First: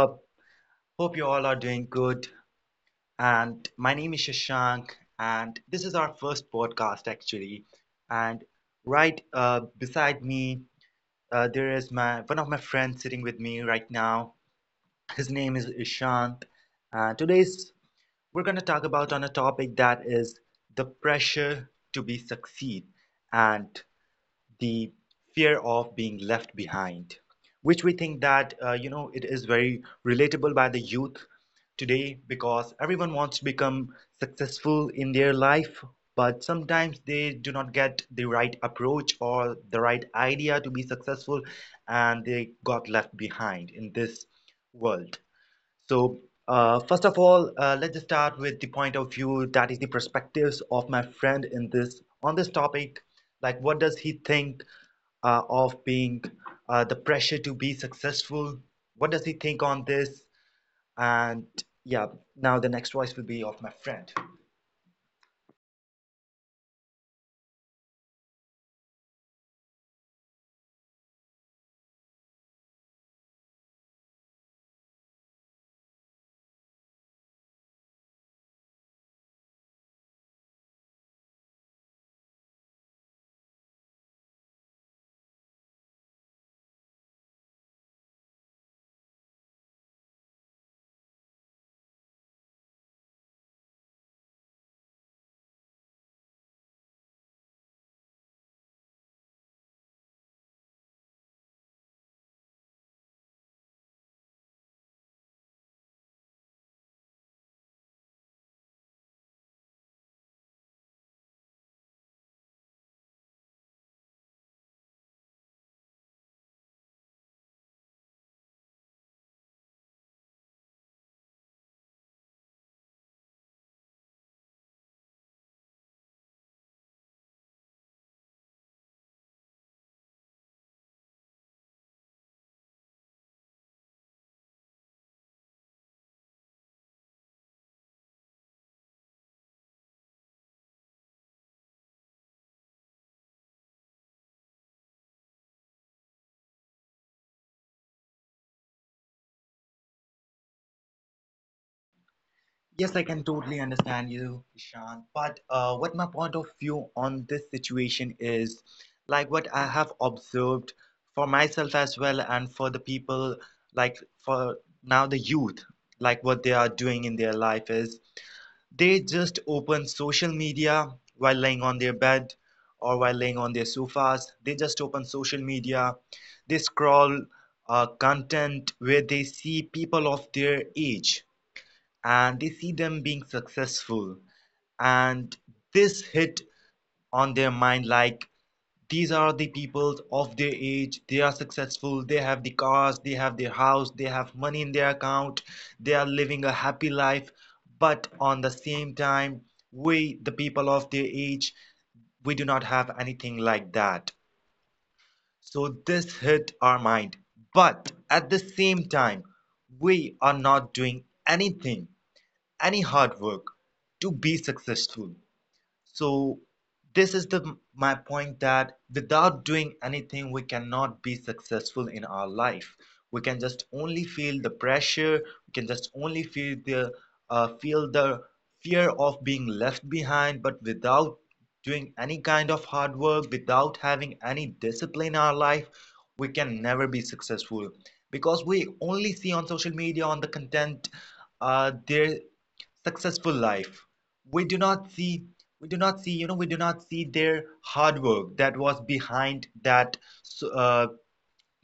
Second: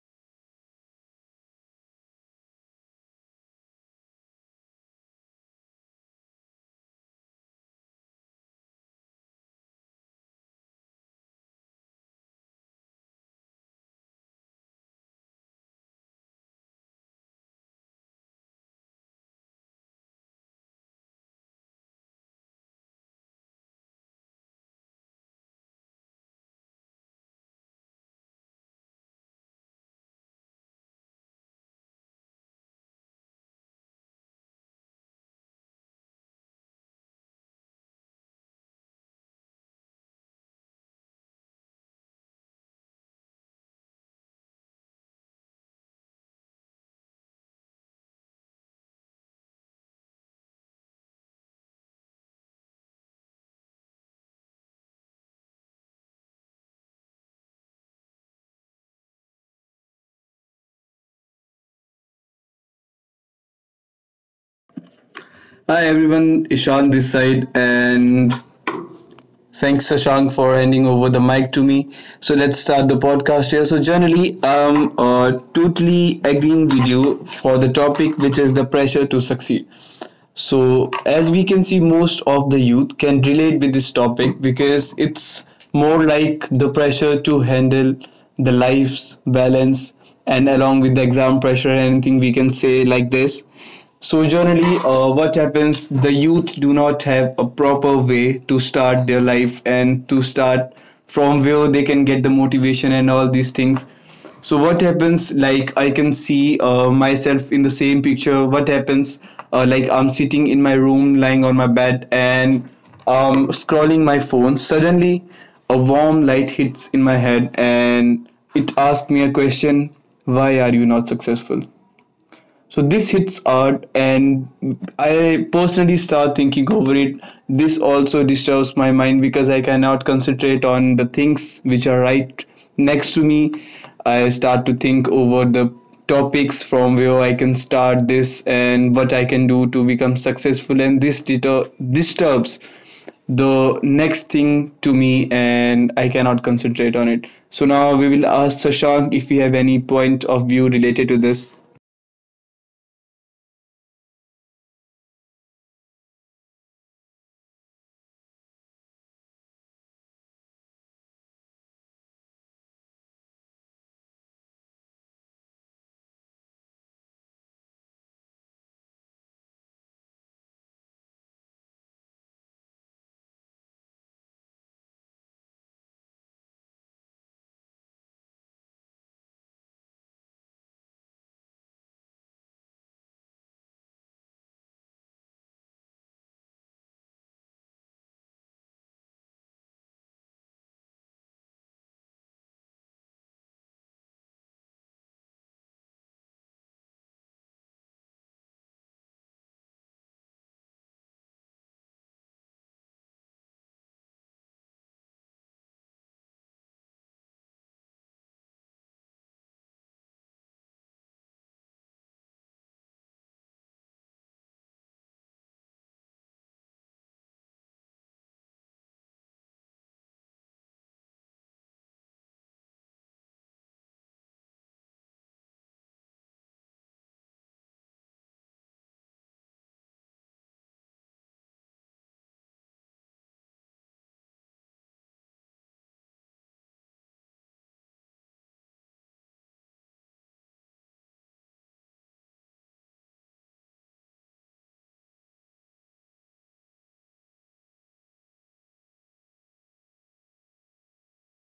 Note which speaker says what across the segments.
Speaker 1: up? Hope you all are doing good. And my name is Shashank, and this is our first podcast actually. And right beside me, there is my one of my friends sitting with me right now. His name is Ishant. Today's we're going to talk about on a topic that is the pressure to be succeed. And the fear of being left behind, which we think that you know it is very relatable by the youth today because everyone wants to become successful in their life, but sometimes they do not get the right approach or the right idea to be successful, and they got left behind in this world. So, first of all, let's just start with the point of view that is the perspectives of my friend in this on this topic. Like, what does he think of being the pressure to be successful. What does he think on this? And yeah, now the next voice will be of my friend.
Speaker 2: Hi everyone, Ishan this side, and thanks Shashank for handing over the mic to me. So let's start the podcast here. So generally, I'm totally agreeing with you for the topic, which is the pressure to succeed. So, as we can see, most of the youth can relate with this topic because it's more like the pressure to handle the life's balance and along with the exam pressure and anything we can say like this. So, generally, what happens? The youth do not have a proper way to start their life and to start from where they can get the motivation and all these things. So what happens, like, I can see myself in the same picture. What happens, like, I'm sitting in my room lying on my bed and scrolling my phone. Suddenly a warm light hits in my head and it asks me a question: why are you not successful? So this hits hard, and I personally start thinking over it. This also disturbs my mind because I cannot concentrate on the things which are right next to me. I start to think over the topics from where I can start this and what I can do to become successful, and this disturbs the next thing to me and I cannot concentrate on it. So now we will ask Sashank if we have any point of view related to this.
Speaker 1: Yes, I can totally understand you, Ishan. But what my point of view on this situation is, like what I have observed for myself as well, and for the people, like for now the youth, like what they are doing in their life is they just open social media while laying on their bed or while laying on their sofas. They just open social media. They scroll content where they see people of their age and they see them being successful, and this hit on their mind like these are the people of their age, they are successful, they have the cars, they have their house, they have money in their account, they are living a happy life, but on the same time we the people of their age, we do not have anything like that. So this hit our mind, but at the same time we are not doing anything, any hard work, to be successful. So this is the my point that without doing anything we cannot be successful in our life. We can just only feel the pressure, we can just only feel the uh, feel the fear of being left behind, but without doing any kind of hard work, without having any discipline in our life, we can never be successful because we only see on social media on the content their successful life. We do not see, we do not see their hard work that was behind that. So,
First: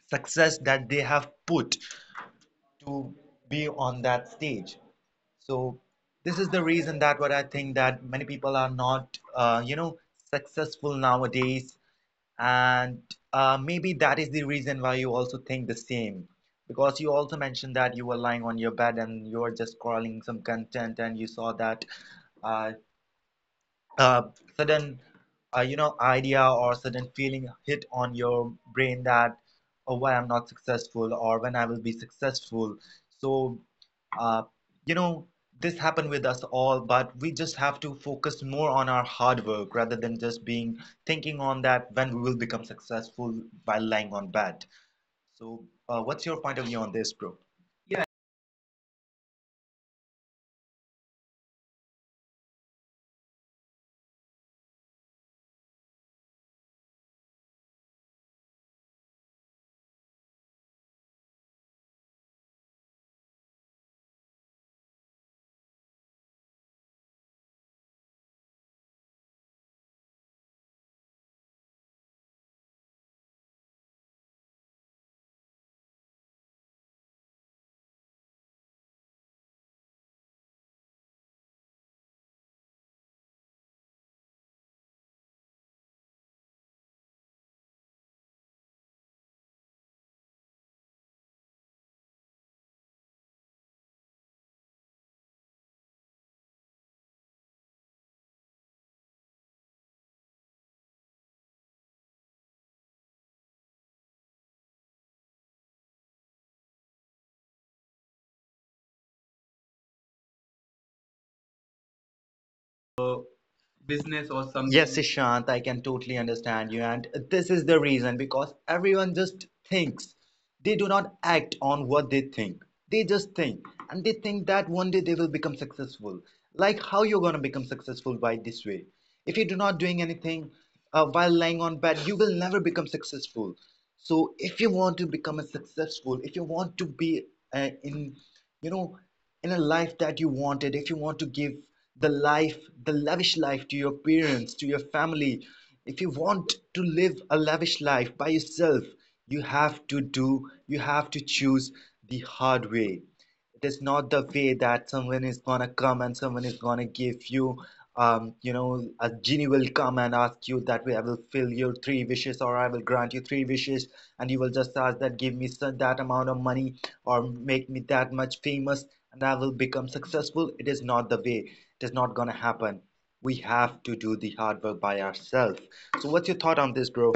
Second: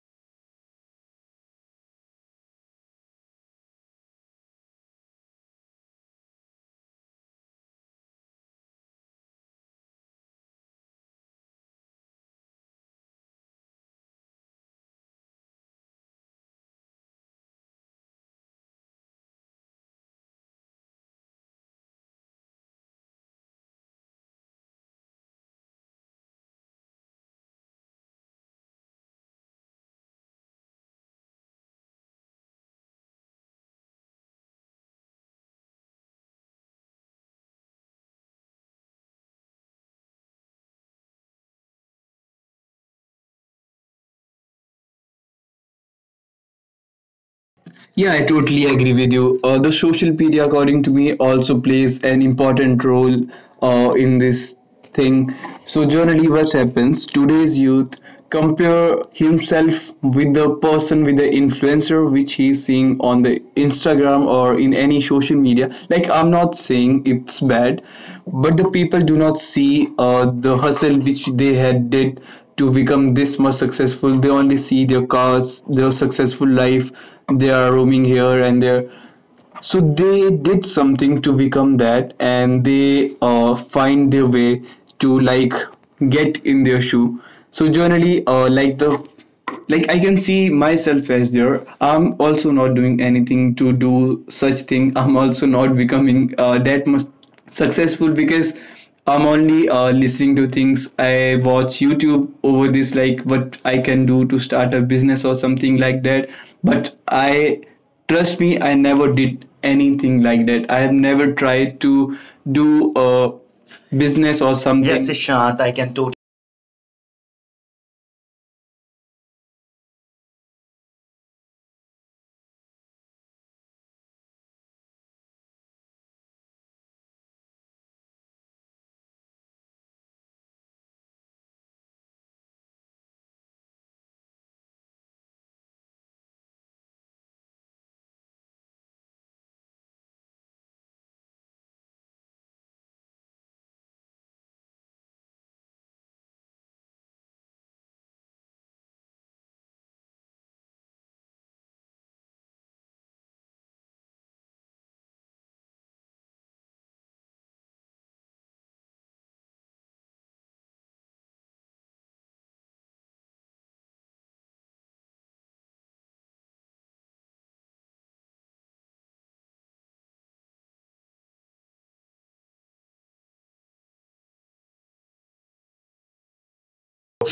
Speaker 1: success that they have put to be on that stage. So this is the reason that what I think that many people are not successful nowadays. And maybe that is the reason why you also think the same, because you also mentioned that you were lying on your bed and you were just scrolling some content and you saw that uh, uh, sudden idea or sudden feeling hit on your brain that, oh, why I'm not successful or when I will be successful. So uh, you know this happened with us all, but we just have to focus more on our hard work rather than just being thinking on that when we will become successful while lying on bed. So what's your point of view on this, bro?
Speaker 2: Yeah, I totally agree with you. The social media, according to me, also plays an important role in this thing. So, generally, what happens, today's youth compare himself with the person, with the influencer which he's seeing on the Instagram or in any social media. Like, I'm not saying it's bad, but the people do not see the hustle which they had did to become this much successful. They only see their cars, their successful life, they are roaming here and there. So they did something to become that and they find their way to, like, get in their shoe. So generally, like, I can see myself as there. I'm also not doing anything to do such thing. I'm also not becoming that much successful, because I'm only listening to things. I watch YouTube over this, like what I can do to start a business or something like that. But I, trust me, I never did anything like that. I have never tried to do a business or
Speaker 1: Business or
Speaker 2: something.
Speaker 1: something.
Speaker 2: Yes,
Speaker 1: Yes,
Speaker 2: Ishant, I
Speaker 1: Ishant, I
Speaker 2: can
Speaker 1: can
Speaker 2: totally.
Speaker 1: totally understand you. And this is the reason because everyone just thinks. They do not act on what they think. They just think. And they think that one day they will become successful. Like how you're going to become successful by this way. If you do not doing anything while lying on bed, you will never become successful. So if you want to become a successful, if you want to be in, you know, in a life that you wanted, if you want to give the life, the lavish life to your parents, to your family, if you want to live a lavish life by yourself, you have to do, you have to choose the hard way. It is not the way that someone is gonna come and someone is gonna give you, you know, a genie will come and ask you that way, I will fill your three wishes or I will grant you three wishes, and you will just ask that, give me that amount of money or make me that much famous and I will become successful. It is not the way. It is not gonna happen. We have to do the hard work by ourselves. So, what's your thought on this, bro?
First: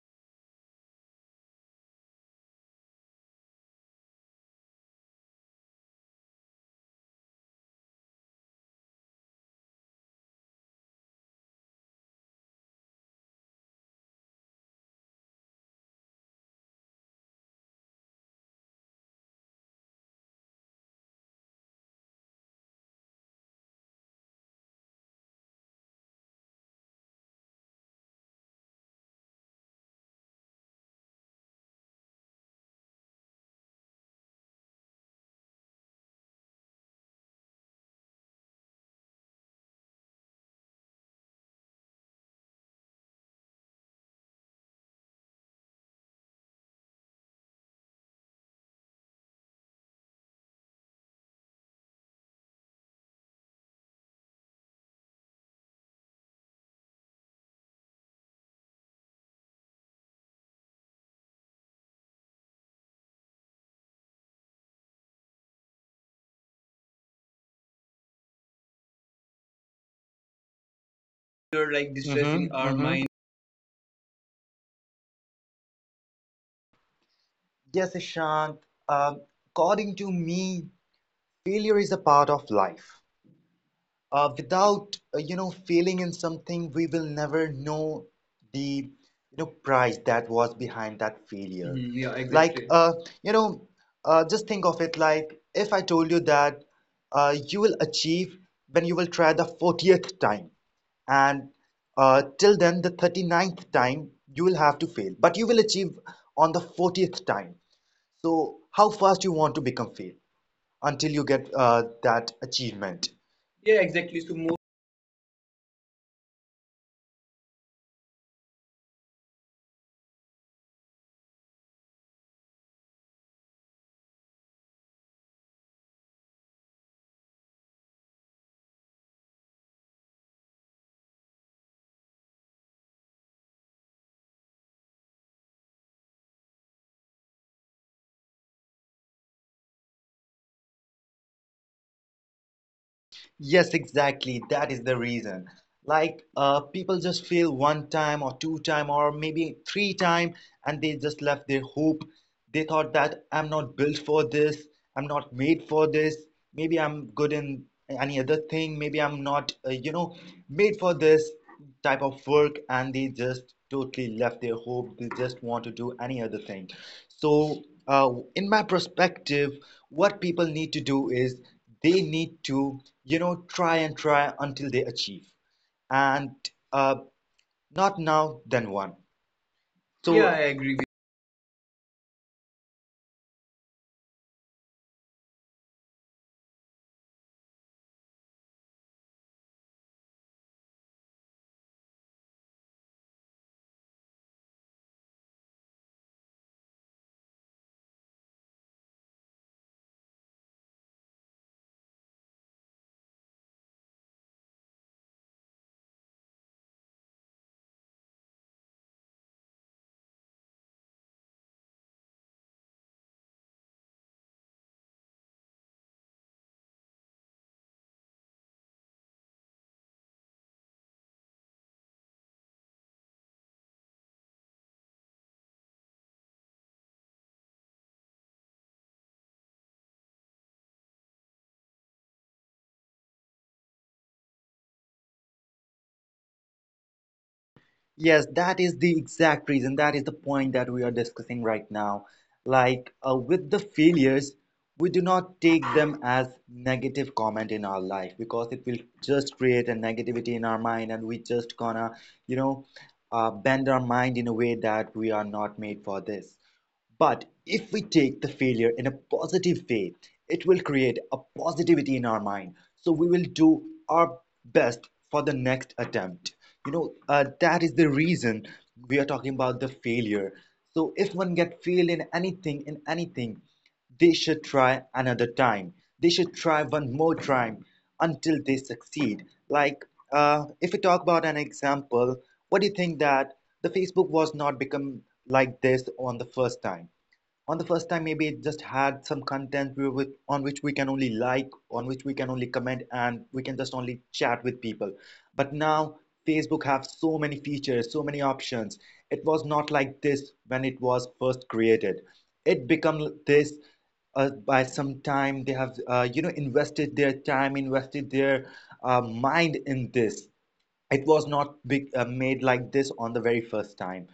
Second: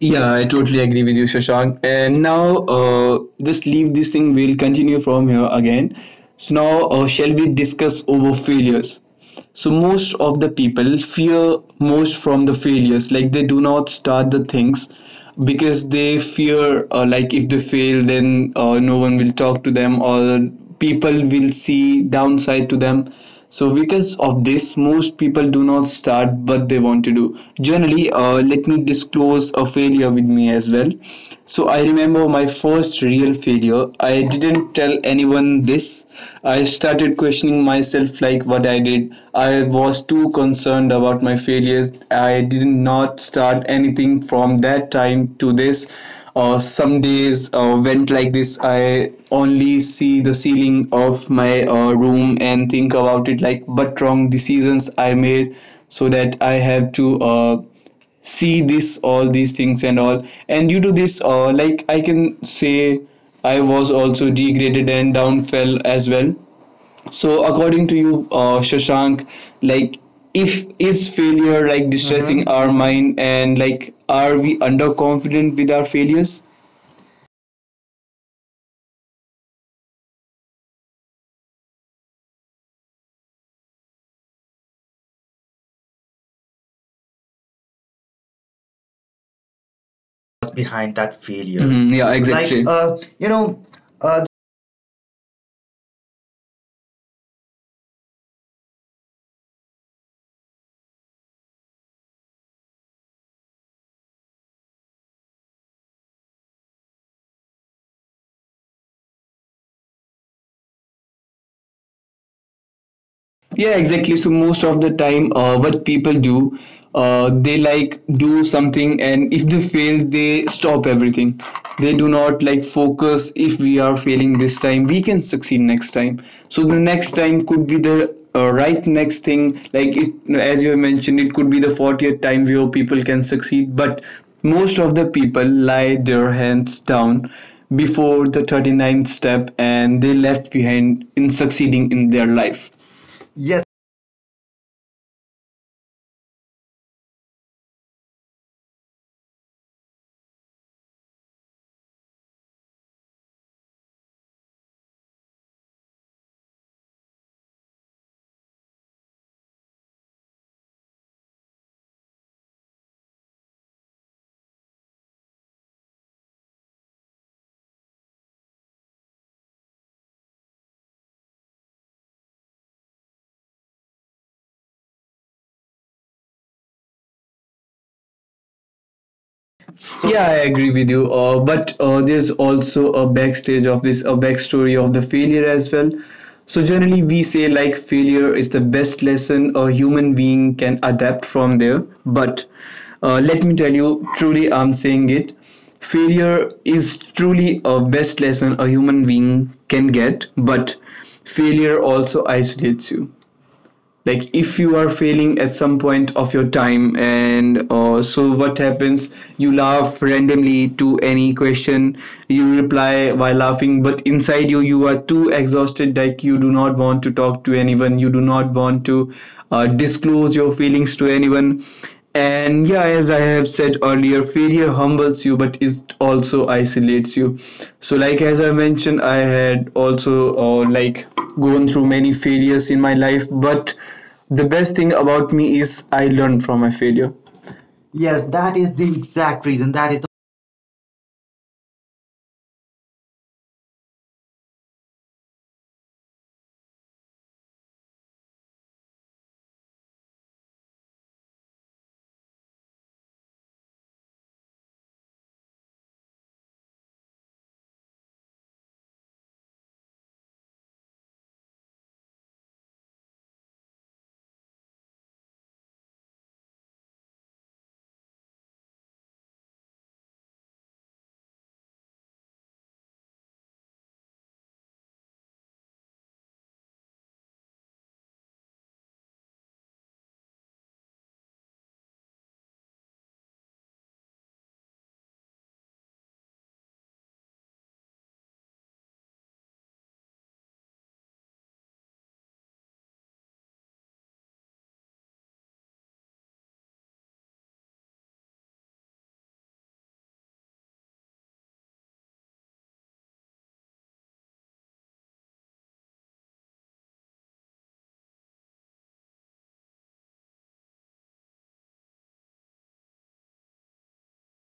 Speaker 2: Yeah, I totally agree with you, Shashank. And now, just leave this thing. We'll continue from here again. So now, shall we discuss over failures? So most of the people fear most from the failures. Like, they do not start the things because they fear, like, if they fail then no one will talk to them or people will see downside to them. So because of this, most people do not start what they want to do. Generally, let me disclose a failure with me as well. So I remember my first real failure. I didn't tell anyone this. I started questioning myself, like what I did. I was too concerned learned about my failures. I did not start anything from that time to this. Some days went like this. I only see the ceiling of my room and think about it, like but wrong decisions I made, so that I have to see this, all these things and all. And due to this, like, I can say I was also degraded and downfell as well. So according to you, Shashank, like, if is
Speaker 1: You're
Speaker 2: failure like
Speaker 1: like distressing
Speaker 2: distressing
Speaker 1: mm-hmm, our
Speaker 2: our
Speaker 1: mm-hmm mind.
Speaker 2: mind, and like are we underconfident with our failures?
Speaker 1: Yes, Ishant. Um, according to me, failure is a part of life. Without you know failing in something, we will never know the you know price that was
Speaker 2: What's
Speaker 1: behind
Speaker 2: behind
Speaker 1: that
Speaker 2: that failure.
Speaker 1: failure. Mhm,
Speaker 2: Mhm,
Speaker 1: yeah,
Speaker 2: yeah,
Speaker 1: like exactly.
Speaker 2: exactly.
Speaker 1: You know,
Speaker 2: Uh,
Speaker 1: just think of it like if I told you that you will achieve when you will try the 40th time, and till then the thirty ninth time you will have to fail, but you will achieve on the 40th time. So how fast you want to become fit until you get that achievement.
Speaker 2: Yeah,
Speaker 1: Yeah,
Speaker 2: exactly.
Speaker 1: exactly.
Speaker 2: So
Speaker 1: So more.
Speaker 2: most of the time, what people do, they like do something, and if they fail, they stop everything. They do not like focus. If we are failing this time, we can succeed next time. So the next time could be the right next thing. Like it, as you have mentioned, it could be the 40th time where people can succeed. But most of the people lie their hands down before the thirty ninth step and they left behind in succeeding in their life. Yes.
Speaker 1: Yes, exactly. That is the reason. Like people just fail one time or two time or maybe three time and they just left their hope. They thought that I'm not built for this. I'm not made for this. Maybe I'm good in any other thing. Maybe I'm not, made for this type of work. And they just totally left their hope. They just want to do any other thing. So, uh, in my perspective, what people need to do is they need to, you know, try and try until they achieve. And uh, not now, then one.
Speaker 2: So yeah, I
Speaker 1: So, yeah, so, I
Speaker 2: agree with
Speaker 1: agree with,
Speaker 2: you. But there's also a backstage of this, a backstory of the failure as well. So generally, we say like failure is the best lesson a human being can adapt from there. But let me tell you, truly, I'm saying it. Failure is truly a best lesson a human being can get, but failure also isolates you. Like, if you are failing at some point of your time, and so what happens, you laugh randomly to any question. You reply by laughing, but inside you, you are too exhausted. Like, you do not want to talk to anyone, you do not want to disclose your feelings to anyone. And yeah, as I have said earlier, failure humbles you, but it also isolates you. So, like as I mentioned, I had also like gone through many failures in my life, but the best thing about me is I learned from my failure. Yes,
Speaker 1: yes,
Speaker 2: that is
Speaker 1: that
Speaker 2: the
Speaker 1: is the
Speaker 2: exact reason.
Speaker 1: exact
Speaker 2: That is
Speaker 1: reason.
Speaker 2: the.
Speaker 1: That is the point that we are discussing right now. Like, with the failures, we do not take them as negative comment in our life because it will just create a negativity in our mind, and we just gonna, you know, bend our mind in a way that we are not made for this. But if we take the failure in a positive way, it will create a positivity in our mind. So we will do our best for the next attempt. You know, that is the reason we are talking about the failure. So if one get failed in anything, they should try another time. They should try one more time until they succeed. Like, if we talk about an example, what do you think that the Facebook was not become like this on the first time. On the first time, maybe it just had some content we with, on which we can only like, on which we can only comment, and we can just only chat with people. But now Facebook have so many features, so many options. It was not like this when it was first created. It become this by some time they have invested their time, invested their mind in this. It was not big, made like this on the very first time.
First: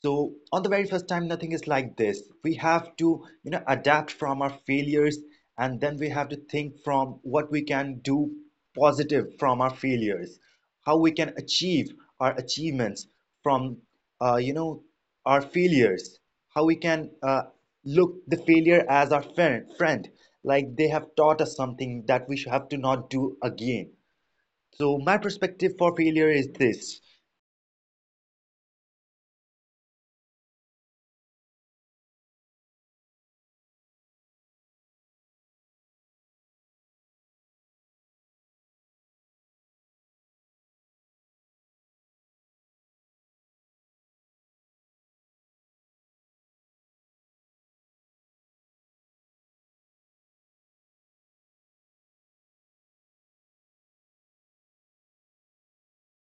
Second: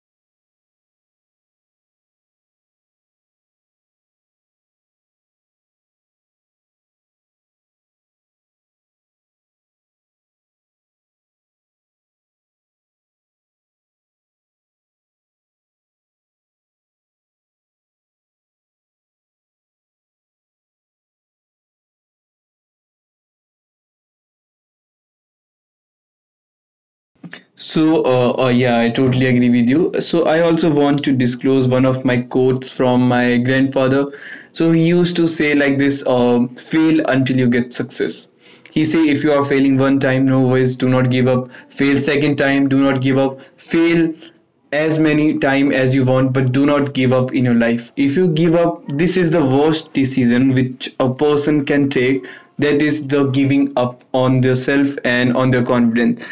Speaker 1: So on the very first time, nothing is like this. We have to, you know, adapt from our failures, and then we have to think from what we can do positive from our failures, how we can achieve our achievements from, uh, you know, our failures, how we can look the failure as our friend, like they have taught us something that we should have to not do again. So my perspective for failure is this.
Speaker 2: So, yeah, I totally agree with you. So, I also want to disclose one of my quotes from my grandfather. So, he used to say like this: "Fail until you get success." He say, "If you are failing one time, no worries. Do not give up. Fail second time. Do not give up. Fail as many time as you want, but do not give up in your life. If you give up, this is the worst decision which a person can take. That is the giving up on their self and on their confidence."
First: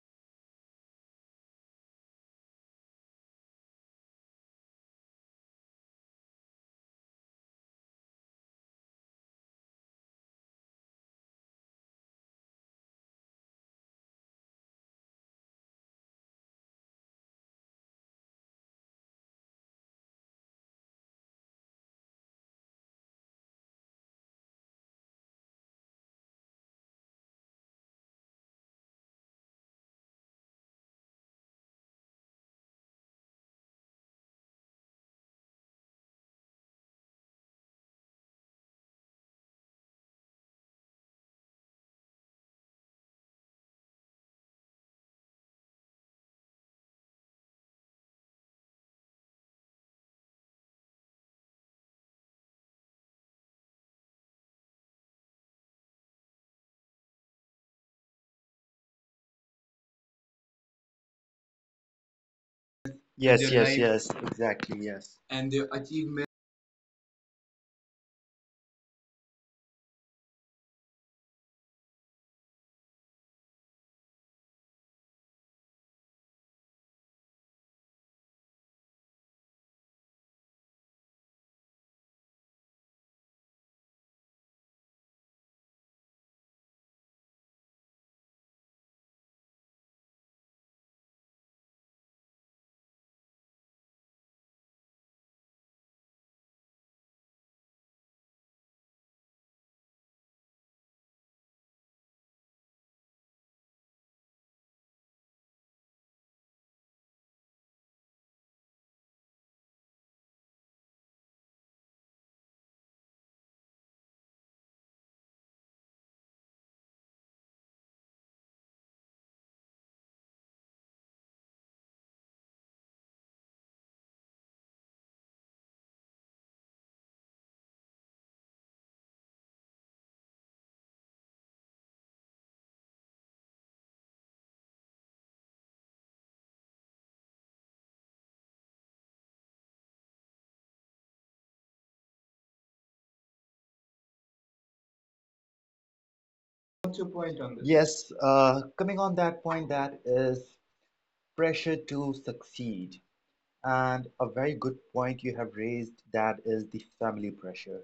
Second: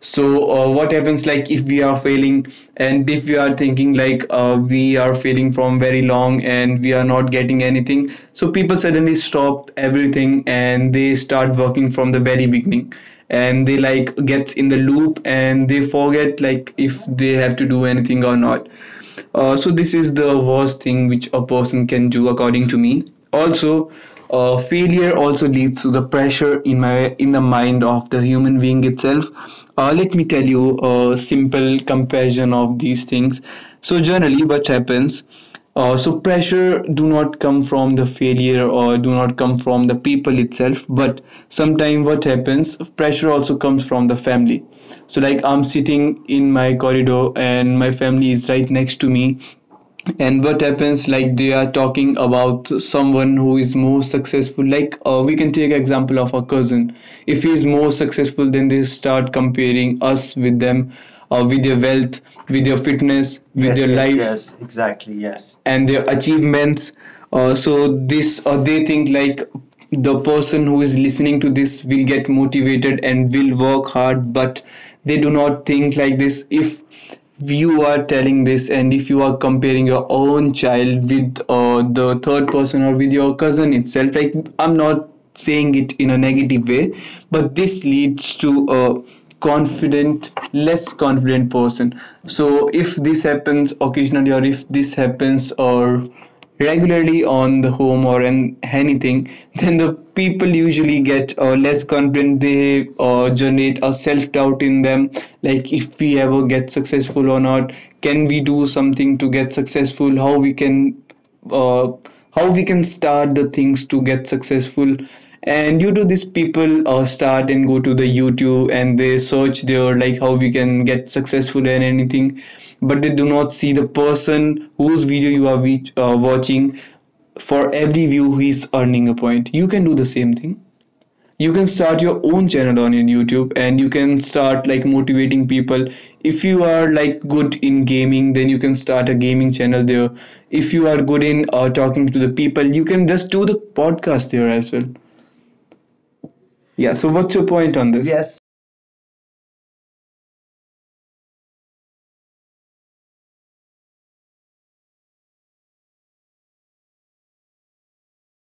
Speaker 2: So what happens, like, if we are failing and if we are thinking like we are failing from very long and we are not getting anything, so people suddenly stop everything and they start working from the very beginning, and they like gets in the loop and they forget like if they have to do anything or not. Uh, so this is the worst thing which a person can do, according to me. Also, failure also leads to the pressure in my, in the mind of the human being itself. Uh, let me tell you a simple comparison of these things. So generally what happens, so pressure do not come from the failure or do not come from the people itself, but sometimes what happens, pressure also comes from the family. So like, I'm sitting in my corridor and my family is right next to me, and what happens, like they are talking about someone who is more successful. Like, we can take example of our cousin. If he is more successful, then they start comparing us with them, with their wealth, with their
Speaker 1: And
Speaker 2: fitness, with,
Speaker 1: yes,
Speaker 2: yes,
Speaker 1: your
Speaker 2: their,
Speaker 1: yes,
Speaker 2: yes,
Speaker 1: life,
Speaker 2: life,
Speaker 1: yes,
Speaker 2: yes,
Speaker 1: exactly,
Speaker 2: exactly,
Speaker 1: yes,
Speaker 2: yes,
Speaker 1: and
Speaker 2: and
Speaker 1: the
Speaker 2: their
Speaker 1: achievement.
Speaker 2: achievements. So this, they think like the person who is listening to this will get motivated and will work hard, but they do not think like this. If you are telling this, and if you are comparing your own child with the third person or with your cousin itself, like, I'm not saying it in a negative way, but this leads to a confident, less confident person. So if this happens occasionally, or if this happens or regularly on the home or in anything, then the people usually get less confident. They generate a self-doubt in them, like if we ever get successful or not. Can we do something to get successful? How we can uh, how we can start the things to get successful? And due to this, people start and go to the youtube and they search there like how we can get successful and anything. But they do not see the person whose video you are watching. For every view he is earning a point. You can do the same thing. You can start your own channel on your youtube and you can start like motivating people. If you are like good in gaming, then you can start a gaming channel there. If you are good in talking to the people, you can just do the podcast there as well. Yeah, so what's your
Speaker 1: What's your
Speaker 2: point on
Speaker 1: point
Speaker 2: this?
Speaker 1: on this?
Speaker 2: Yes,
Speaker 1: Yes, coming on that point, that is pressure to succeed. And a very good point you have raised, that is the family pressure.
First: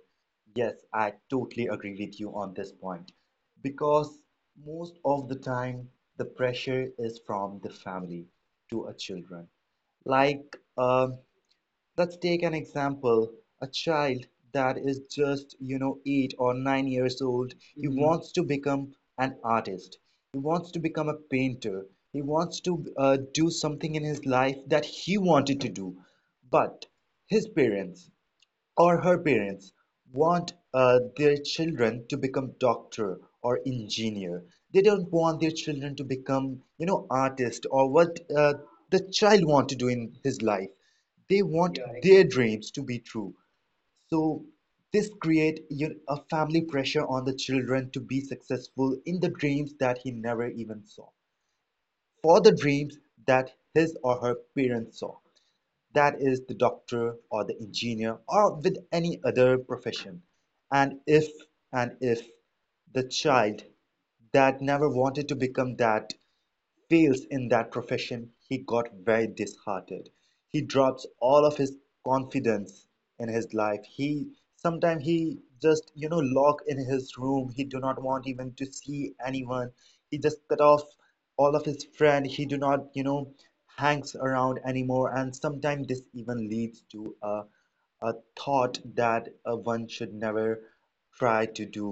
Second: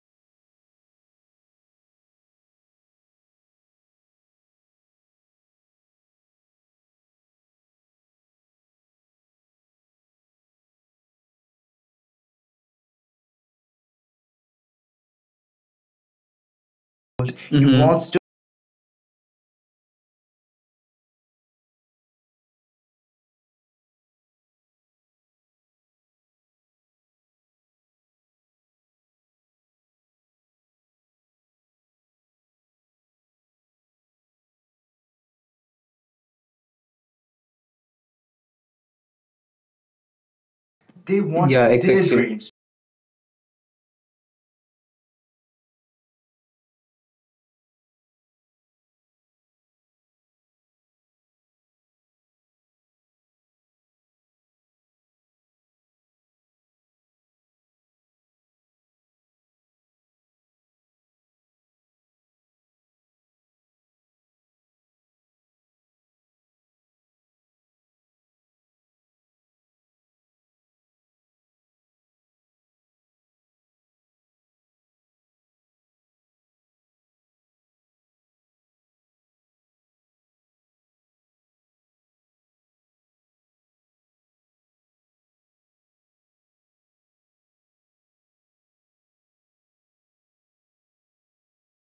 Speaker 1: Yes, I totally agree with you on this point. Because most of the time, the pressure is from the family to our children. Like, let's take an example. A child that is just, you know, 8 or 9 years old,
Speaker 2: he
Speaker 1: he mm-hmm. He
Speaker 2: wants to.
Speaker 1: wants to become an artist. He wants to become a painter. He wants to do something in his life that he wanted to do. But his parents, or her parents want their children to become doctor or engineer. They don't want their children to become, you know, artist or what the child want to do in his life.
Speaker 2: They
Speaker 1: They
Speaker 2: want, yeah,
Speaker 1: want, yeah, ex-
Speaker 2: exactly,
Speaker 1: their
Speaker 2: their
Speaker 1: exactly
Speaker 2: dreams.
Speaker 1: dreams to be true. So this create you know, a family pressure on the children to be successful in the dreams that he never even saw for the dreams that his or her parents saw. That is the doctor or the engineer or with any other profession. And if and if the child that never wanted to become that fails in that profession, he got very disheartened. He drops all of his confidence in his life. He sometimes he just lock in his room. He do not want even to see anyone. He just cut off all of his friend, he do not hangs around anymore, and sometimes this even leads to a thought that one should never try to do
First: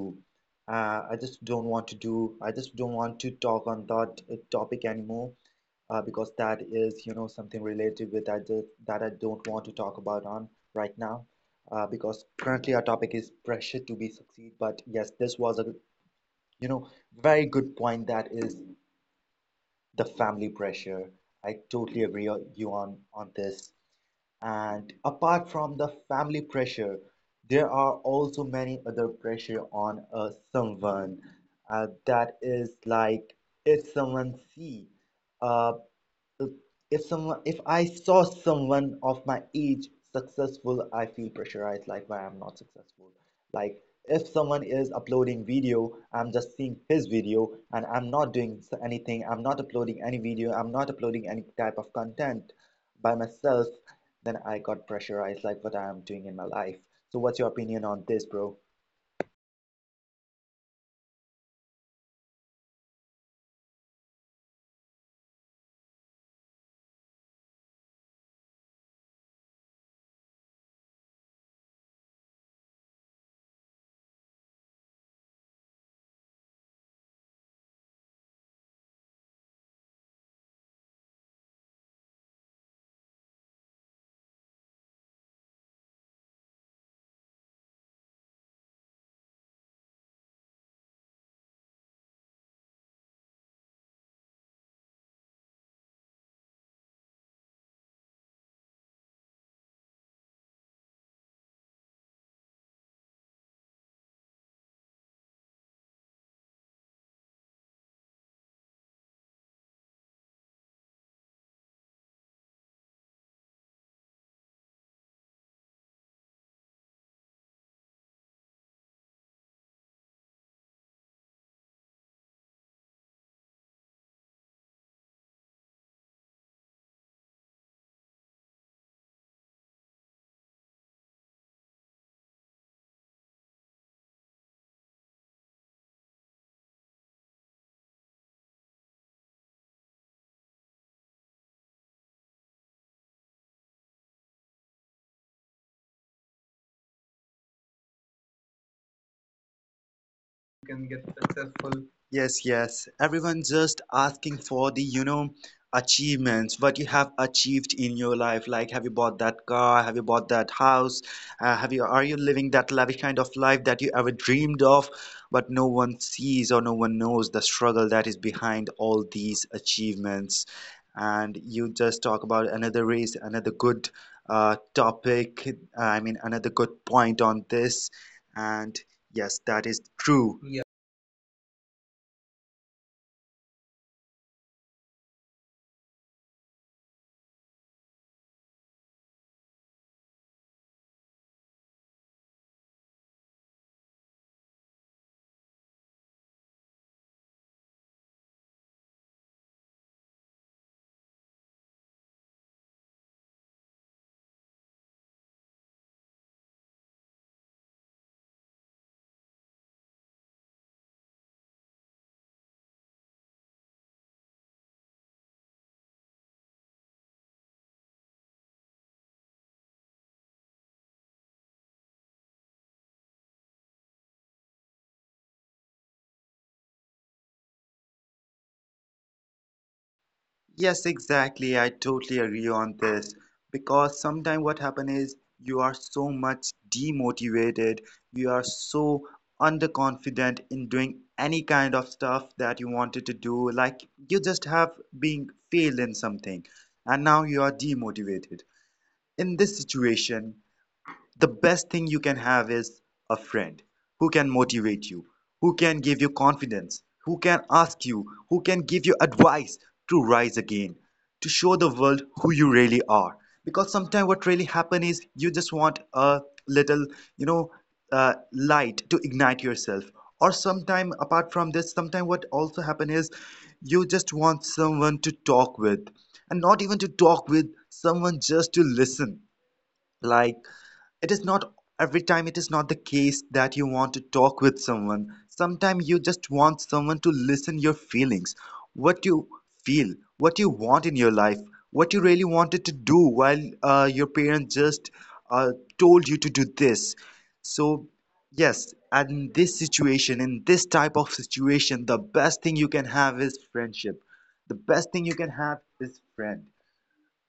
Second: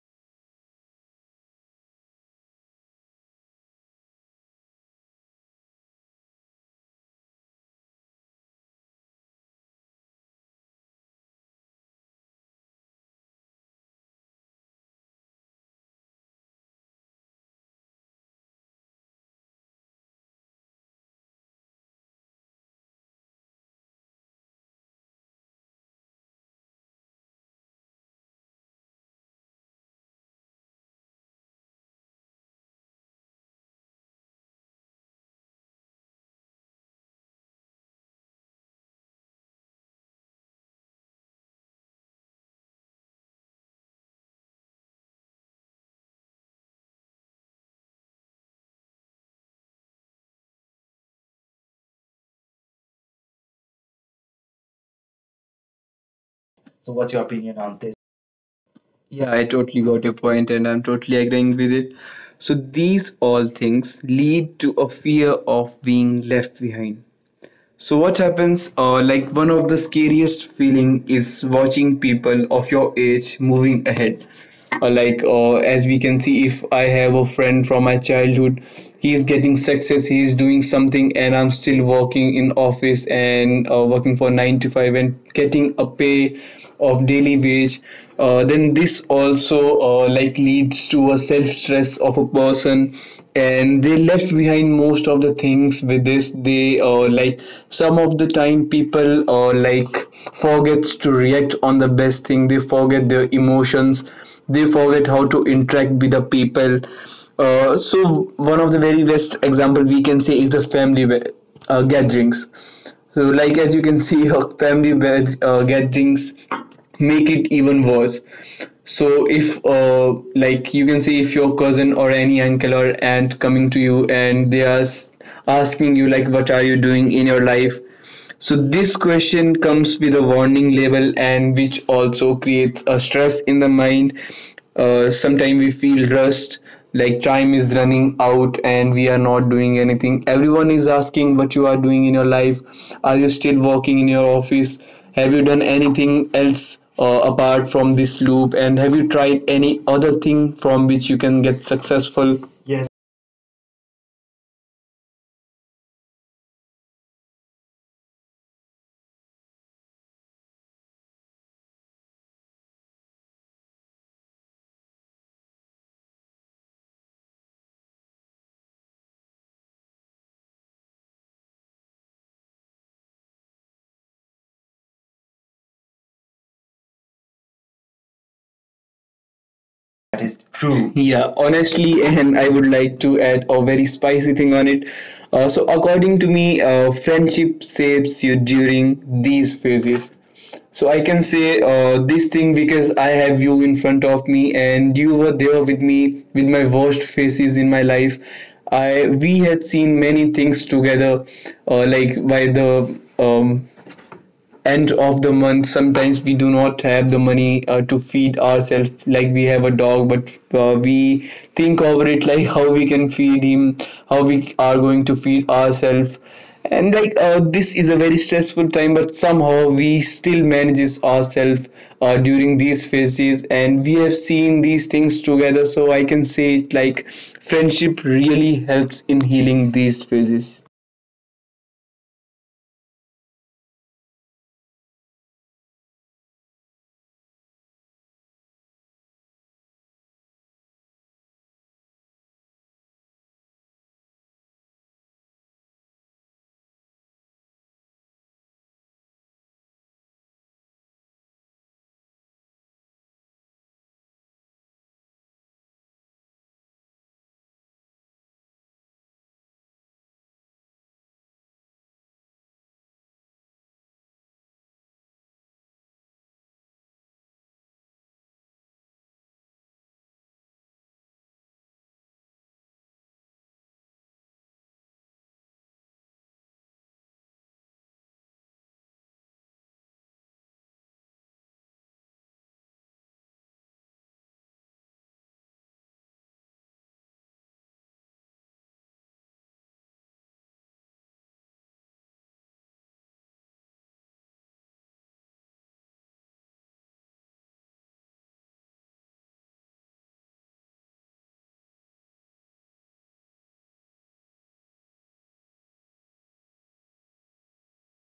Speaker 1: I just don't want to talk on that topic anymore, because that is something related with that that I don't want to talk about on right now, because currently our topic is pressure to be succeed. But yes, this was a, you know very good point, that is the family pressure. I totally agree on you on this. And apart from the family pressure, there are also many other pressure on someone, that is like if someone see uh, if someone, if I saw someone of my age successful, I feel pressurized, like why I'm not successful. Like if someone is uploading video, I'm just seeing his video and I'm not doing anything. I'm not uploading any video. I'm not uploading any type of content by myself. Then I got pressurized, like what I am doing in my life.
Speaker 2: So,
Speaker 1: So
Speaker 2: what's your
Speaker 1: what's your
Speaker 2: opinion on
Speaker 1: opinion
Speaker 2: this?
Speaker 1: on this, bro?
Speaker 2: Yeah, I totally got your point and I'm totally agreeing with it. So, these all things lead to a fear of being left behind. So what happens? Like one of the scariest feeling is watching people of your age moving ahead. As we can see, if I have a friend from my childhood, he's getting success, he's doing something, and I'm still working in office and working for 9 to 5 and getting a pay of daily wage then this also leads to a self stress of a person, and they left behind most of the things. With this they some of the time people forgets to react on the best thing. They forget their emotions, they forget how to interact with the people. So one of the very best example we can say is the gatherings. So, like as you can see, her family gatherings make it even worse. So, if you can see, if your cousin or any uncle or aunt coming to you and they are asking you like, "What are you doing in your life?" So this question comes with a warning label, and which also creates a stress in the mind. Sometimes we feel rushed, like time is running out and we are not doing anything. Everyone is asking what you are doing in your life. Are you still working in your office? Have you done anything else apart from this loop? And have you tried any other thing from which you can
Speaker 1: You can
Speaker 2: get
Speaker 1: get
Speaker 2: successful?
Speaker 1: successful.
Speaker 2: Yes.
Speaker 1: Yes, yes. Everyone just asking for the, you know, achievements, what you have achieved in your life. Like, have you bought that car? Have you bought that house? Have you, are you living that lavish kind of life that you ever dreamed of? But no one sees or no one knows the struggle that is behind all these achievements. And you just talk about another race, another good topic. I mean, another good point on this. And yes,
Speaker 2: That
Speaker 1: that
Speaker 2: is
Speaker 1: is
Speaker 2: true.
Speaker 1: true. Yeah.
Speaker 2: Yeah, honestly, and I would like to add a very spicy thing on it. According to me, friendship shapes you during these phases. So, I can say this thing because I have you in front of me, and you were there with me with my worst phases in my life. I we had seen many things together, like by the um, end of the month sometimes we do not have the money to feed ourselves. Like we have a dog, but we think over it like how we can feed him, how we are going to feed ourselves. And this is a very stressful time, but somehow we still manages ourselves during these phases, and we have seen these things together. So I can say it like friendship really helps in healing these phases.
Speaker 1: Yes, exactly. I totally agree on this, because sometimes what happens is you are so much demotivated, you are so underconfident in doing any kind of stuff that you wanted to do, like you just have being failed in something, and now you are demotivated. In this situation, the best thing you can have is a friend who can motivate you, who can give you confidence, who can ask you, who can give you advice to rise again, to show the world who you really are. Because sometimes what really happens is you just want a little, you know, light to ignite yourself. Or sometimes, apart from this, sometimes what also happen is you just want someone to talk with, and not even to talk with, someone just to listen, like it is not every time, it is not the case that you want to talk with someone. Sometimes you just want someone to listen your feelings, what you feel, what you want in your life, what you really wanted to do while your parents just uh, told you to do this. So yes, and in this situation, in this type of situation, the best thing you can have is friendship, the best thing you can have is friend.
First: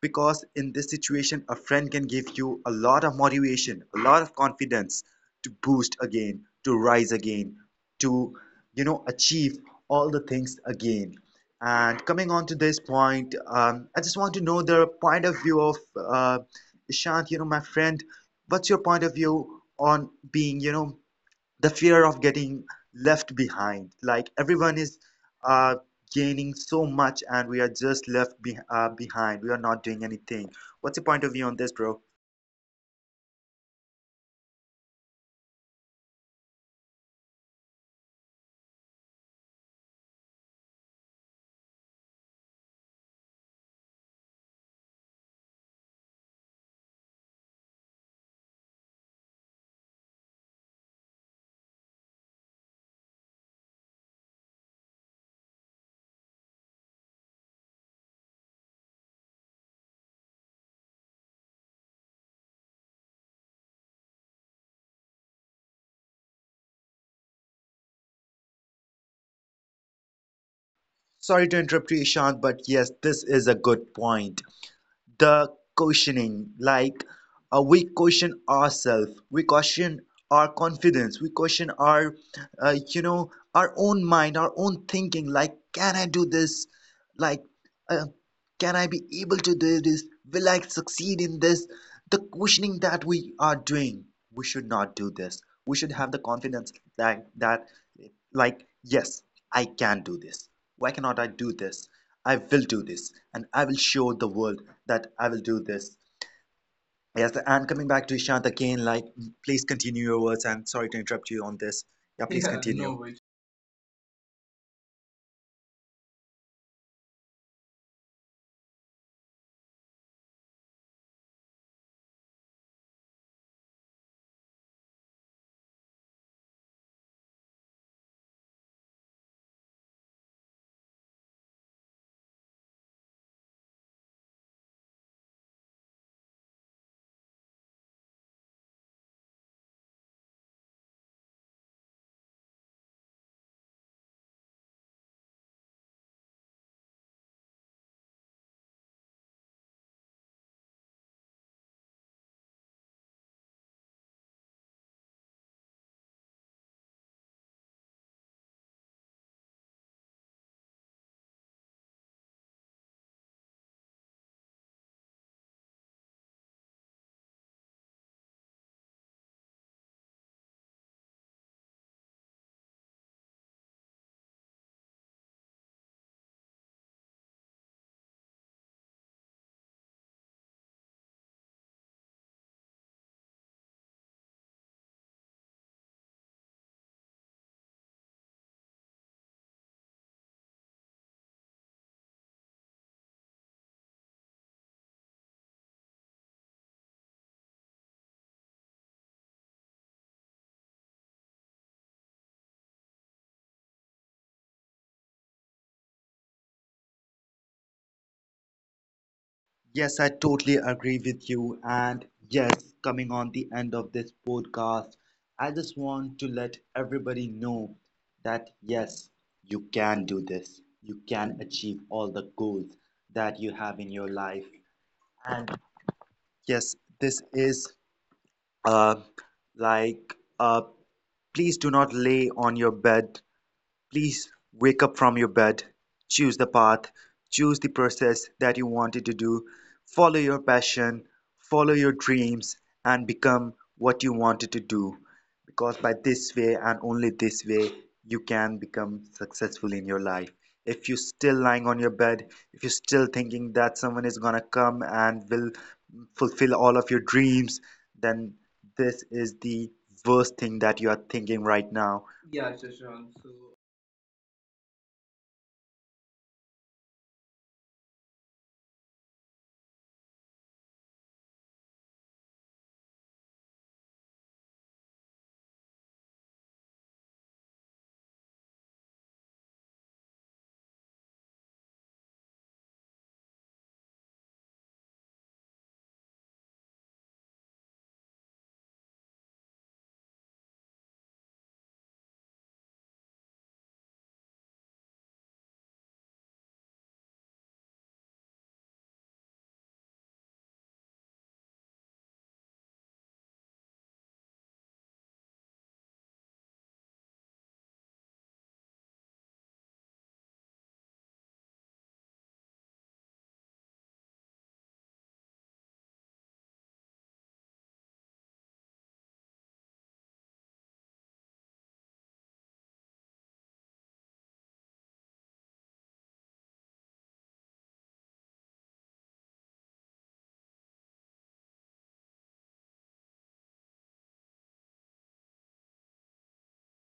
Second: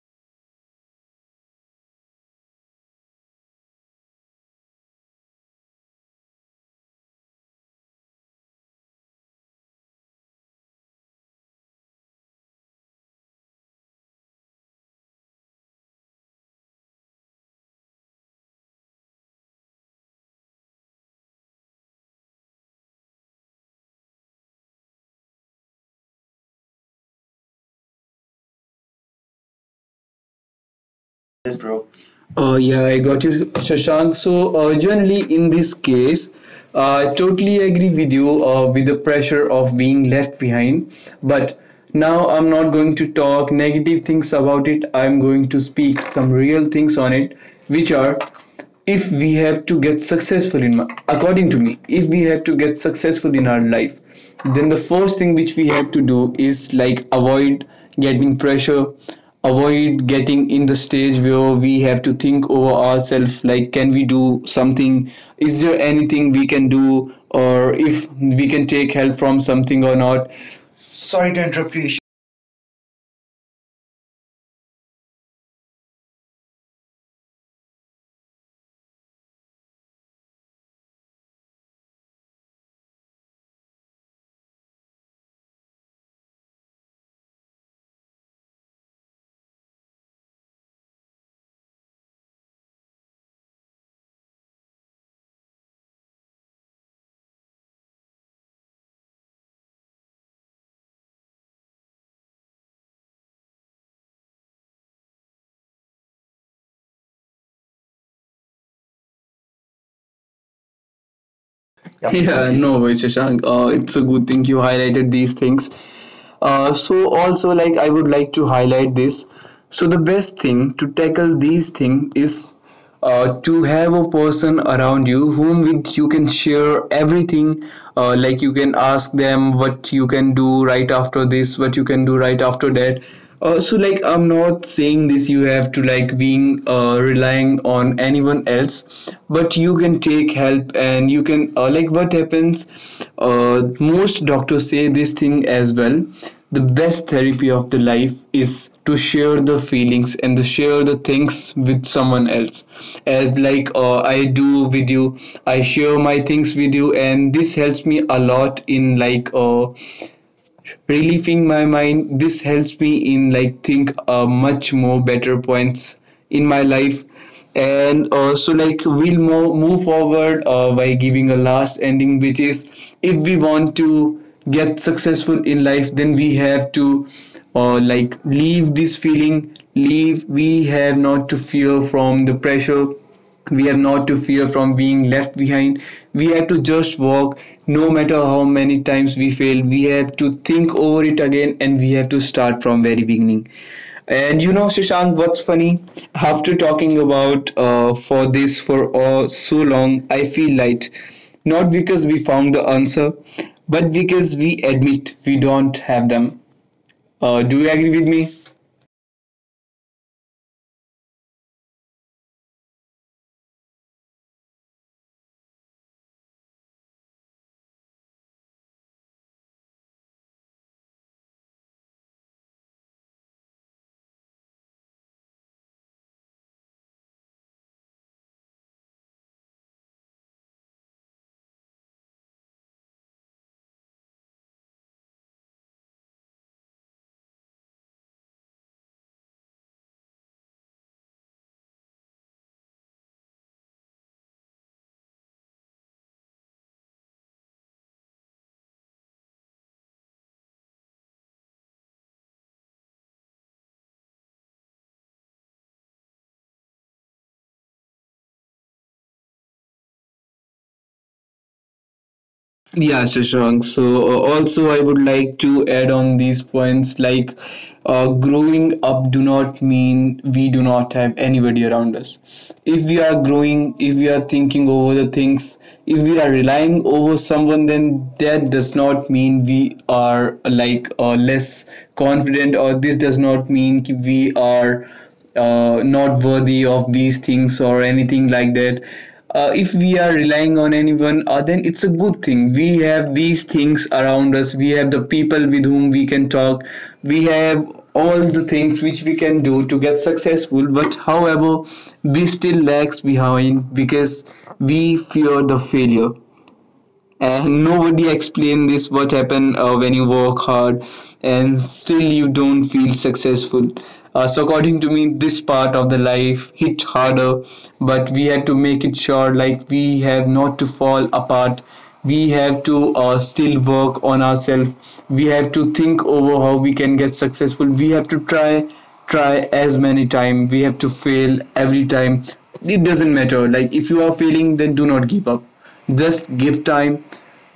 Speaker 1: Because in this situation, a friend can give you a lot of motivation, a lot of confidence, to boost again, to rise again, to, you know, achieve all the things again. And coming on to this point, I just want to know the point of view of uh, Ishant, you know, my friend. What's your point of view on being, you know, the fear of getting left behind, like everyone is uh, gaining so much and we are just behind, we are not doing anything. What's your point of view on
Speaker 2: Yes,
Speaker 1: this,
Speaker 2: bro.
Speaker 1: bro?
Speaker 2: Yeah, I got you, Shashank. So, generally, in this case, I totally agree with you with the pressure of being left behind. But now I'm not going to talk negative things about it. I'm going to speak some real things on it, which are, if we have to get successful in my, according to me, if we have to get successful in our life, then the first thing which we have to do is like avoid getting pressure, avoid getting in the stage where we have to think over ourselves, like can we do something, is there anything we can do, or if we can take help from something or not.
Speaker 1: Sorry
Speaker 2: Sorry
Speaker 1: to
Speaker 2: to
Speaker 1: interrupt
Speaker 2: interrupt you,
Speaker 1: you,
Speaker 2: Isha.
Speaker 1: Ishan, but yes, this is a good point. The questioning, like we question ourselves, we question our confidence, we question our our own mind, our own thinking, like can I do this, like uh, can I be able to do this, will I succeed in this. The questioning that we are doing, we should not do this. We should have the confidence that like yes, I can do this. Why cannot I do this? I will do this and I will show the world that I will do this. Yes, and coming back to Ishant again, like please continue your words. I'm sorry to interrupt you on this. Yeah,
Speaker 2: Yeah,
Speaker 1: please. Yeah, no,
Speaker 2: no,
Speaker 1: continue.
Speaker 2: worries,
Speaker 1: No worries.
Speaker 2: Shashank. It's a good thing you highlighted these things. So also like I would like to highlight this. So the best thing to tackle these things is to have a person around you whom with you can share everything. Like you can ask them what you can do right after this, what you can do right after that. So like I'm not saying this you have to like being relying on anyone else, but you can take help and you can what happens, most doctors say this thing as well. The best therapy of the life is to share the feelings and to share the things with someone else, as like I do with you. I share my things with you and this helps me a lot in relieving my mind. This helps me in think much more better points in my life. And so like we'll move forward by giving a last ending, which is, if we want to get successful in life, then we have to leave this feeling, leave, we have not to fear from the pressure, we have not to fear from being left behind. We have to just walk, no matter how many times we fail. We have to think over it again and we have to start from very beginning. And you know, Shashank, what's funny, after talking about for this for so long, I feel light, not because we found the answer, but because we admit we don't have them. Do you agree with me?
Speaker 1: Yes, I totally agree with you. And yes, coming on the end of this podcast, I just want to let everybody know that yes, you can do this. You can achieve all the goals that you have in your life. And yes, this is uh, like uh, please do not lay on your bed. Please wake up from your bed, choose the path, choose the process that you wanted to do, follow your passion, follow your dreams, and become what you wanted to do. Because by this way and only this way, you can become successful in your life. If you're still lying on your bed, if you're still thinking that someone is gonna come and will fulfill all of your dreams, then this is the worst thing that you are thinking right now.
Speaker 2: Yeah,
Speaker 1: Yeah,
Speaker 2: Shashank. So,
Speaker 1: Shashank. So
Speaker 2: uh, also, I would like to add on these points, like growing up do not mean we do not have anybody around us. If we are growing, if we are thinking over the things, if we are relying over someone, then that does not mean we are less confident, or this does not mean ki we are not worthy of these things or anything like that. If we are relying on anyone, then it's a good thing. We have these things around us. We have the people with whom we can talk. We have all the things which we can do to get successful. But however, we still lags behind because we fear the failure, and nobody explain this what happen when you work hard and still you don't feel successful. So according to me this part of the life hit harder, but we have to make it sure like we have not to fall apart. We have to still work on ourselves. We have to think over how we can get successful. We have to try, try as many time, we have to fail every time. It doesn't matter, like if you are failing then do not give up. Just give time,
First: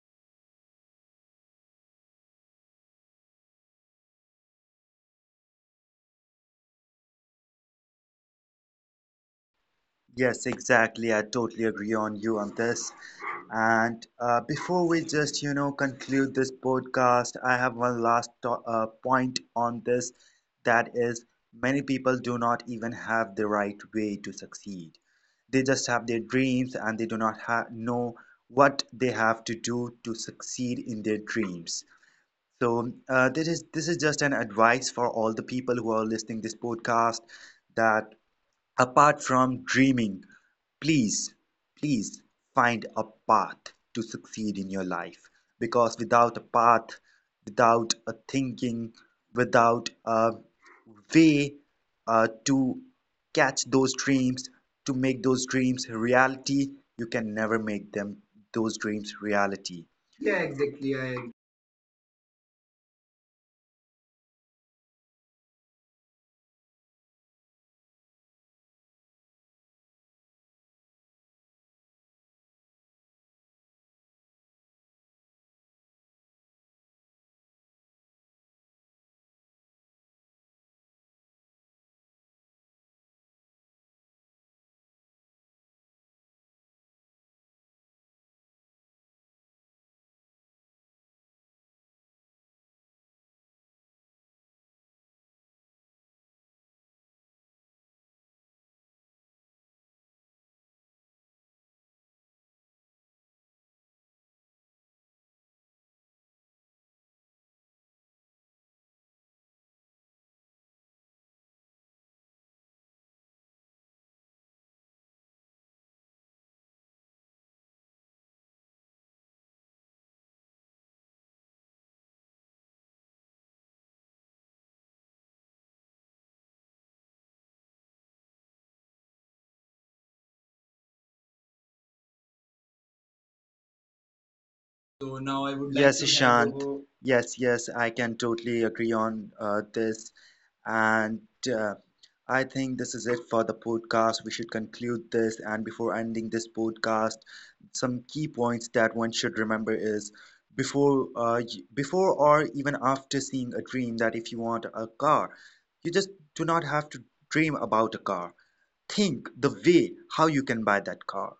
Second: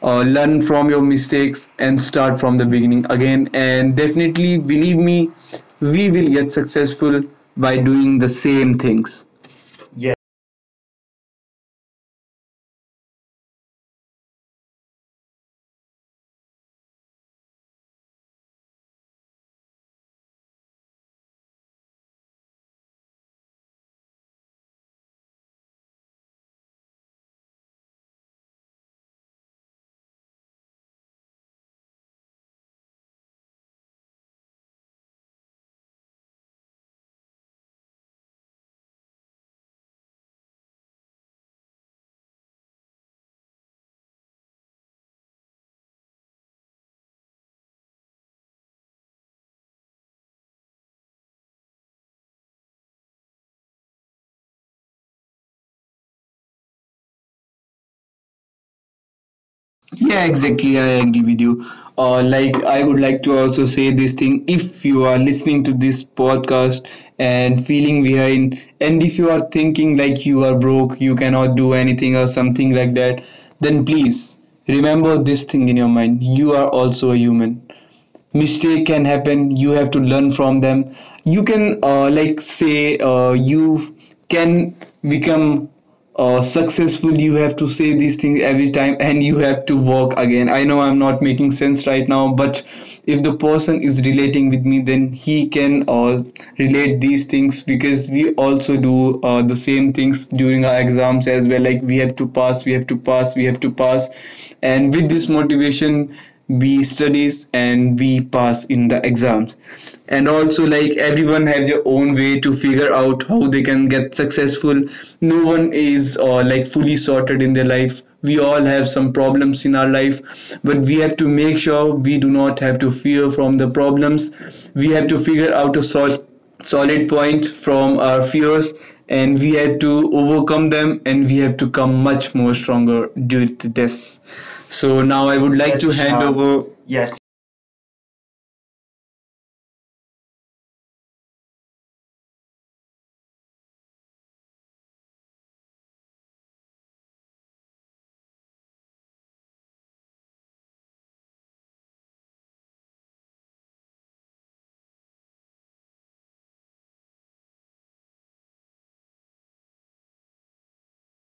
Speaker 2: learn from your mistakes, and start from the beginning again. And definitely, believe me, we will get successful by doing the same things. Yeah.
Speaker 1: yes, exactly. I totally agree on you on this. And before we just, you know, conclude this podcast, I have one last point on this. That is, many people do not even have the right way to succeed. They just have their dreams and they do not ha know what they have to do to succeed in their dreams. So, this is just an advice for all the people who are listening this podcast that apart from dreaming, please, please find a path to succeed in your life, because without a path, without a thinking, without a way to catch those dreams, to make those dreams reality, you can never make them those dreams reality.
Speaker 2: Yeah,
Speaker 1: Yeah,
Speaker 2: exactly. I
Speaker 1: exactly. I
Speaker 2: agree with
Speaker 1: agree.
Speaker 2: you. I would like to also say this thing. If you are listening to this podcast and feeling behind, and if you are thinking like you are broke, you cannot do anything or something like that, then please remember this thing in your mind. You are also a human. Mistake can happen, you have to learn from them. You can like say you can become successful. You have to say these things every time and you have to walk again. I know I'm not making sense right now, but if the person is relating with me then he can relate these things, because we also do the same things during our exams as well. Like we have to pass, we have to pass, we have to pass, and with this motivation we studies and we pass in the exams. And also like everyone has their own way to figure out how they can get successful. No one is fully sorted in their life. We all have some problems in our life, but we have to make sure we do not have to fear from the problems. We have to figure out a solid points from our fears, and we had to overcome them and we have to come much more stronger due to this. So now
Speaker 1: So
Speaker 2: I would
Speaker 1: now I
Speaker 2: like, yes,
Speaker 1: would
Speaker 2: to
Speaker 1: like, yes,
Speaker 2: hand
Speaker 1: to
Speaker 2: Shashank
Speaker 1: hand
Speaker 2: over.
Speaker 1: Ishant over.
Speaker 2: Yes.
Speaker 1: Yes, yes, I can totally agree on this. And uh, I think this is it for the podcast. We should conclude this. And before ending this podcast, some key points that one should remember is before, before or even after seeing a dream, that if you want a car, you just do not have to dream about a car. Think the way how you can buy that car.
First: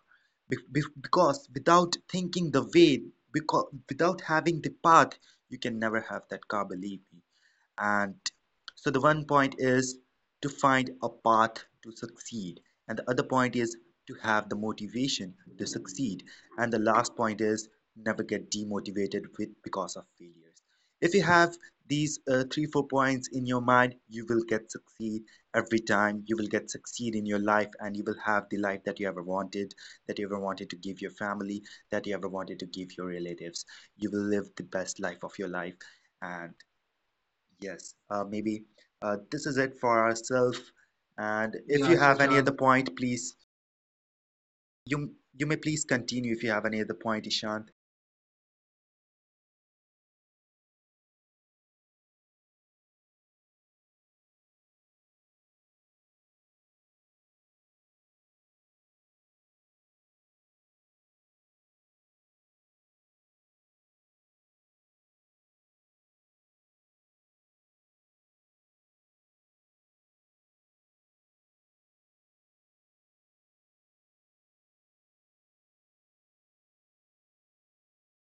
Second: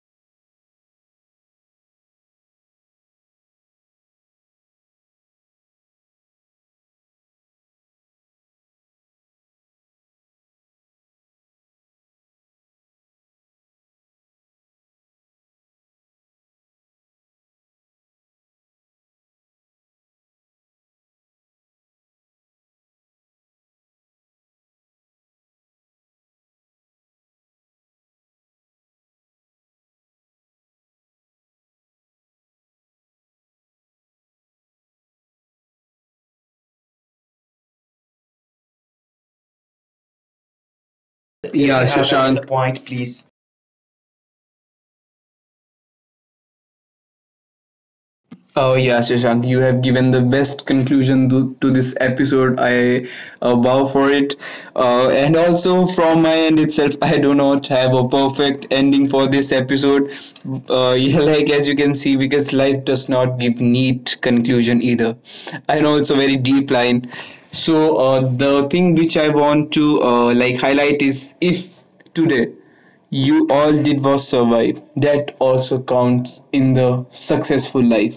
Speaker 1: Be because without thinking the way, because without having the path, you can never have that car, believe me. And so the one point is to find a path to succeed, and the other point is to have the motivation to succeed, and the last point is never get demotivated with because of failures. If you have these three four points in your mind, you will get succeed every time. You will get succeed in your life, and you will have the life that you ever wanted, that you ever wanted to give your family, that you ever wanted to give your relatives. You will live the best life of your life, and yes, maybe this is it for ourselves. And
Speaker 2: Yeah. If
Speaker 1: if, yeah, you, yeah,
Speaker 2: Shashank
Speaker 1: have
Speaker 2: other
Speaker 1: any, Shashank, other, Prashant,
Speaker 2: point,
Speaker 1: point,
Speaker 2: please.
Speaker 1: please, you may please continue if you have any other point, Ishant.
Speaker 2: Oh yeah, Shashank, you have given the best conclusion to this episode. I bow for it. And also from my end itself, I do not have a perfect ending for this episode. Yeah, like as you can see, because life does not give neat conclusion either. I know it's a very deep line. So the thing which I want to highlight is, if today you all did was survive, that also counts in the successful life.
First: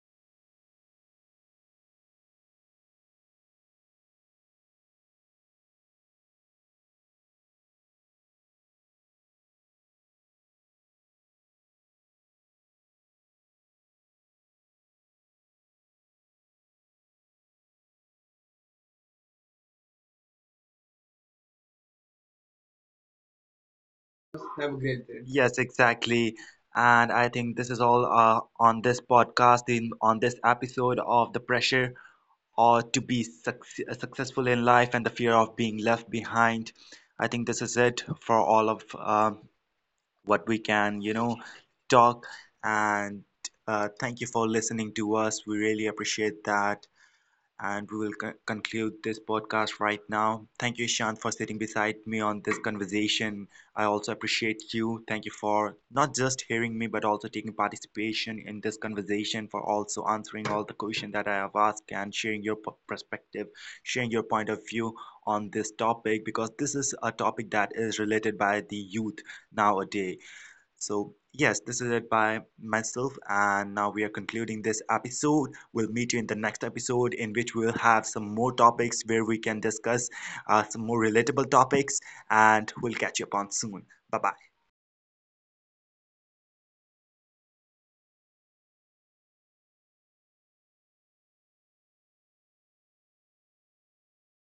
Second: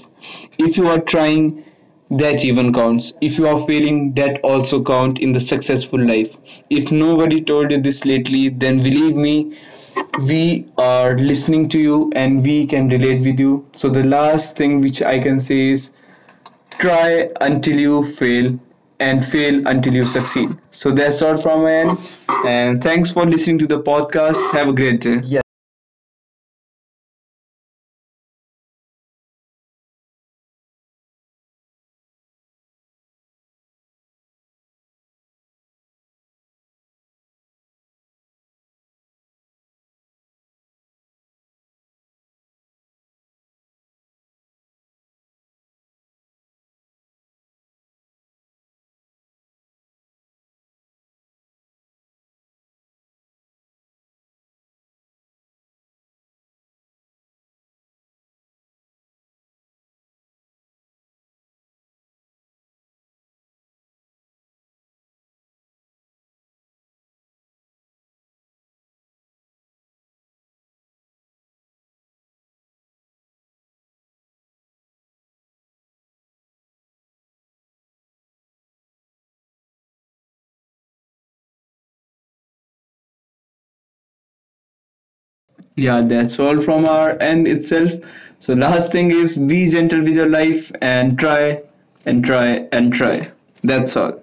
Speaker 2: If you are trying, that even counts. If you are failing, that also count in the successful life. If nobody told you this lately, then believe me, we are listening to you and we can relate with you. So the last thing which I can say is, try until you fail, and fail until you succeed. So that's all from my end. And thanks for listening to the podcast.
Speaker 1: Have a
Speaker 2: Have a
Speaker 1: great
Speaker 2: great
Speaker 1: day.
Speaker 2: day. Yeah.
Speaker 1: Yes, exactly. And I think this is all on this podcast, in on this episode of the pressure or to be successful in life and the fear of being left behind. I think this is it for all of what we can, you know, talk. And thank you for listening to us. We really appreciate that. And we will conclude this podcast right now. Thank you, Shan, for sitting beside me on this conversation. I also appreciate you. Thank you for not just hearing me, but also taking participation in this conversation, for also answering all the questions that I have asked and sharing your perspective, sharing your point of view on this topic, because this is a topic that is related by the youth nowadays. So, yes, this is it by myself, and now we are concluding this episode. We'll meet you in the next episode, in which we'll have some more topics where we can discuss some more relatable topics, and we'll catch you upon soon. Bye bye.
Speaker 2: Yeah, that's all from our end itself. So last thing is be gentle with your life and try and try and try. That's all.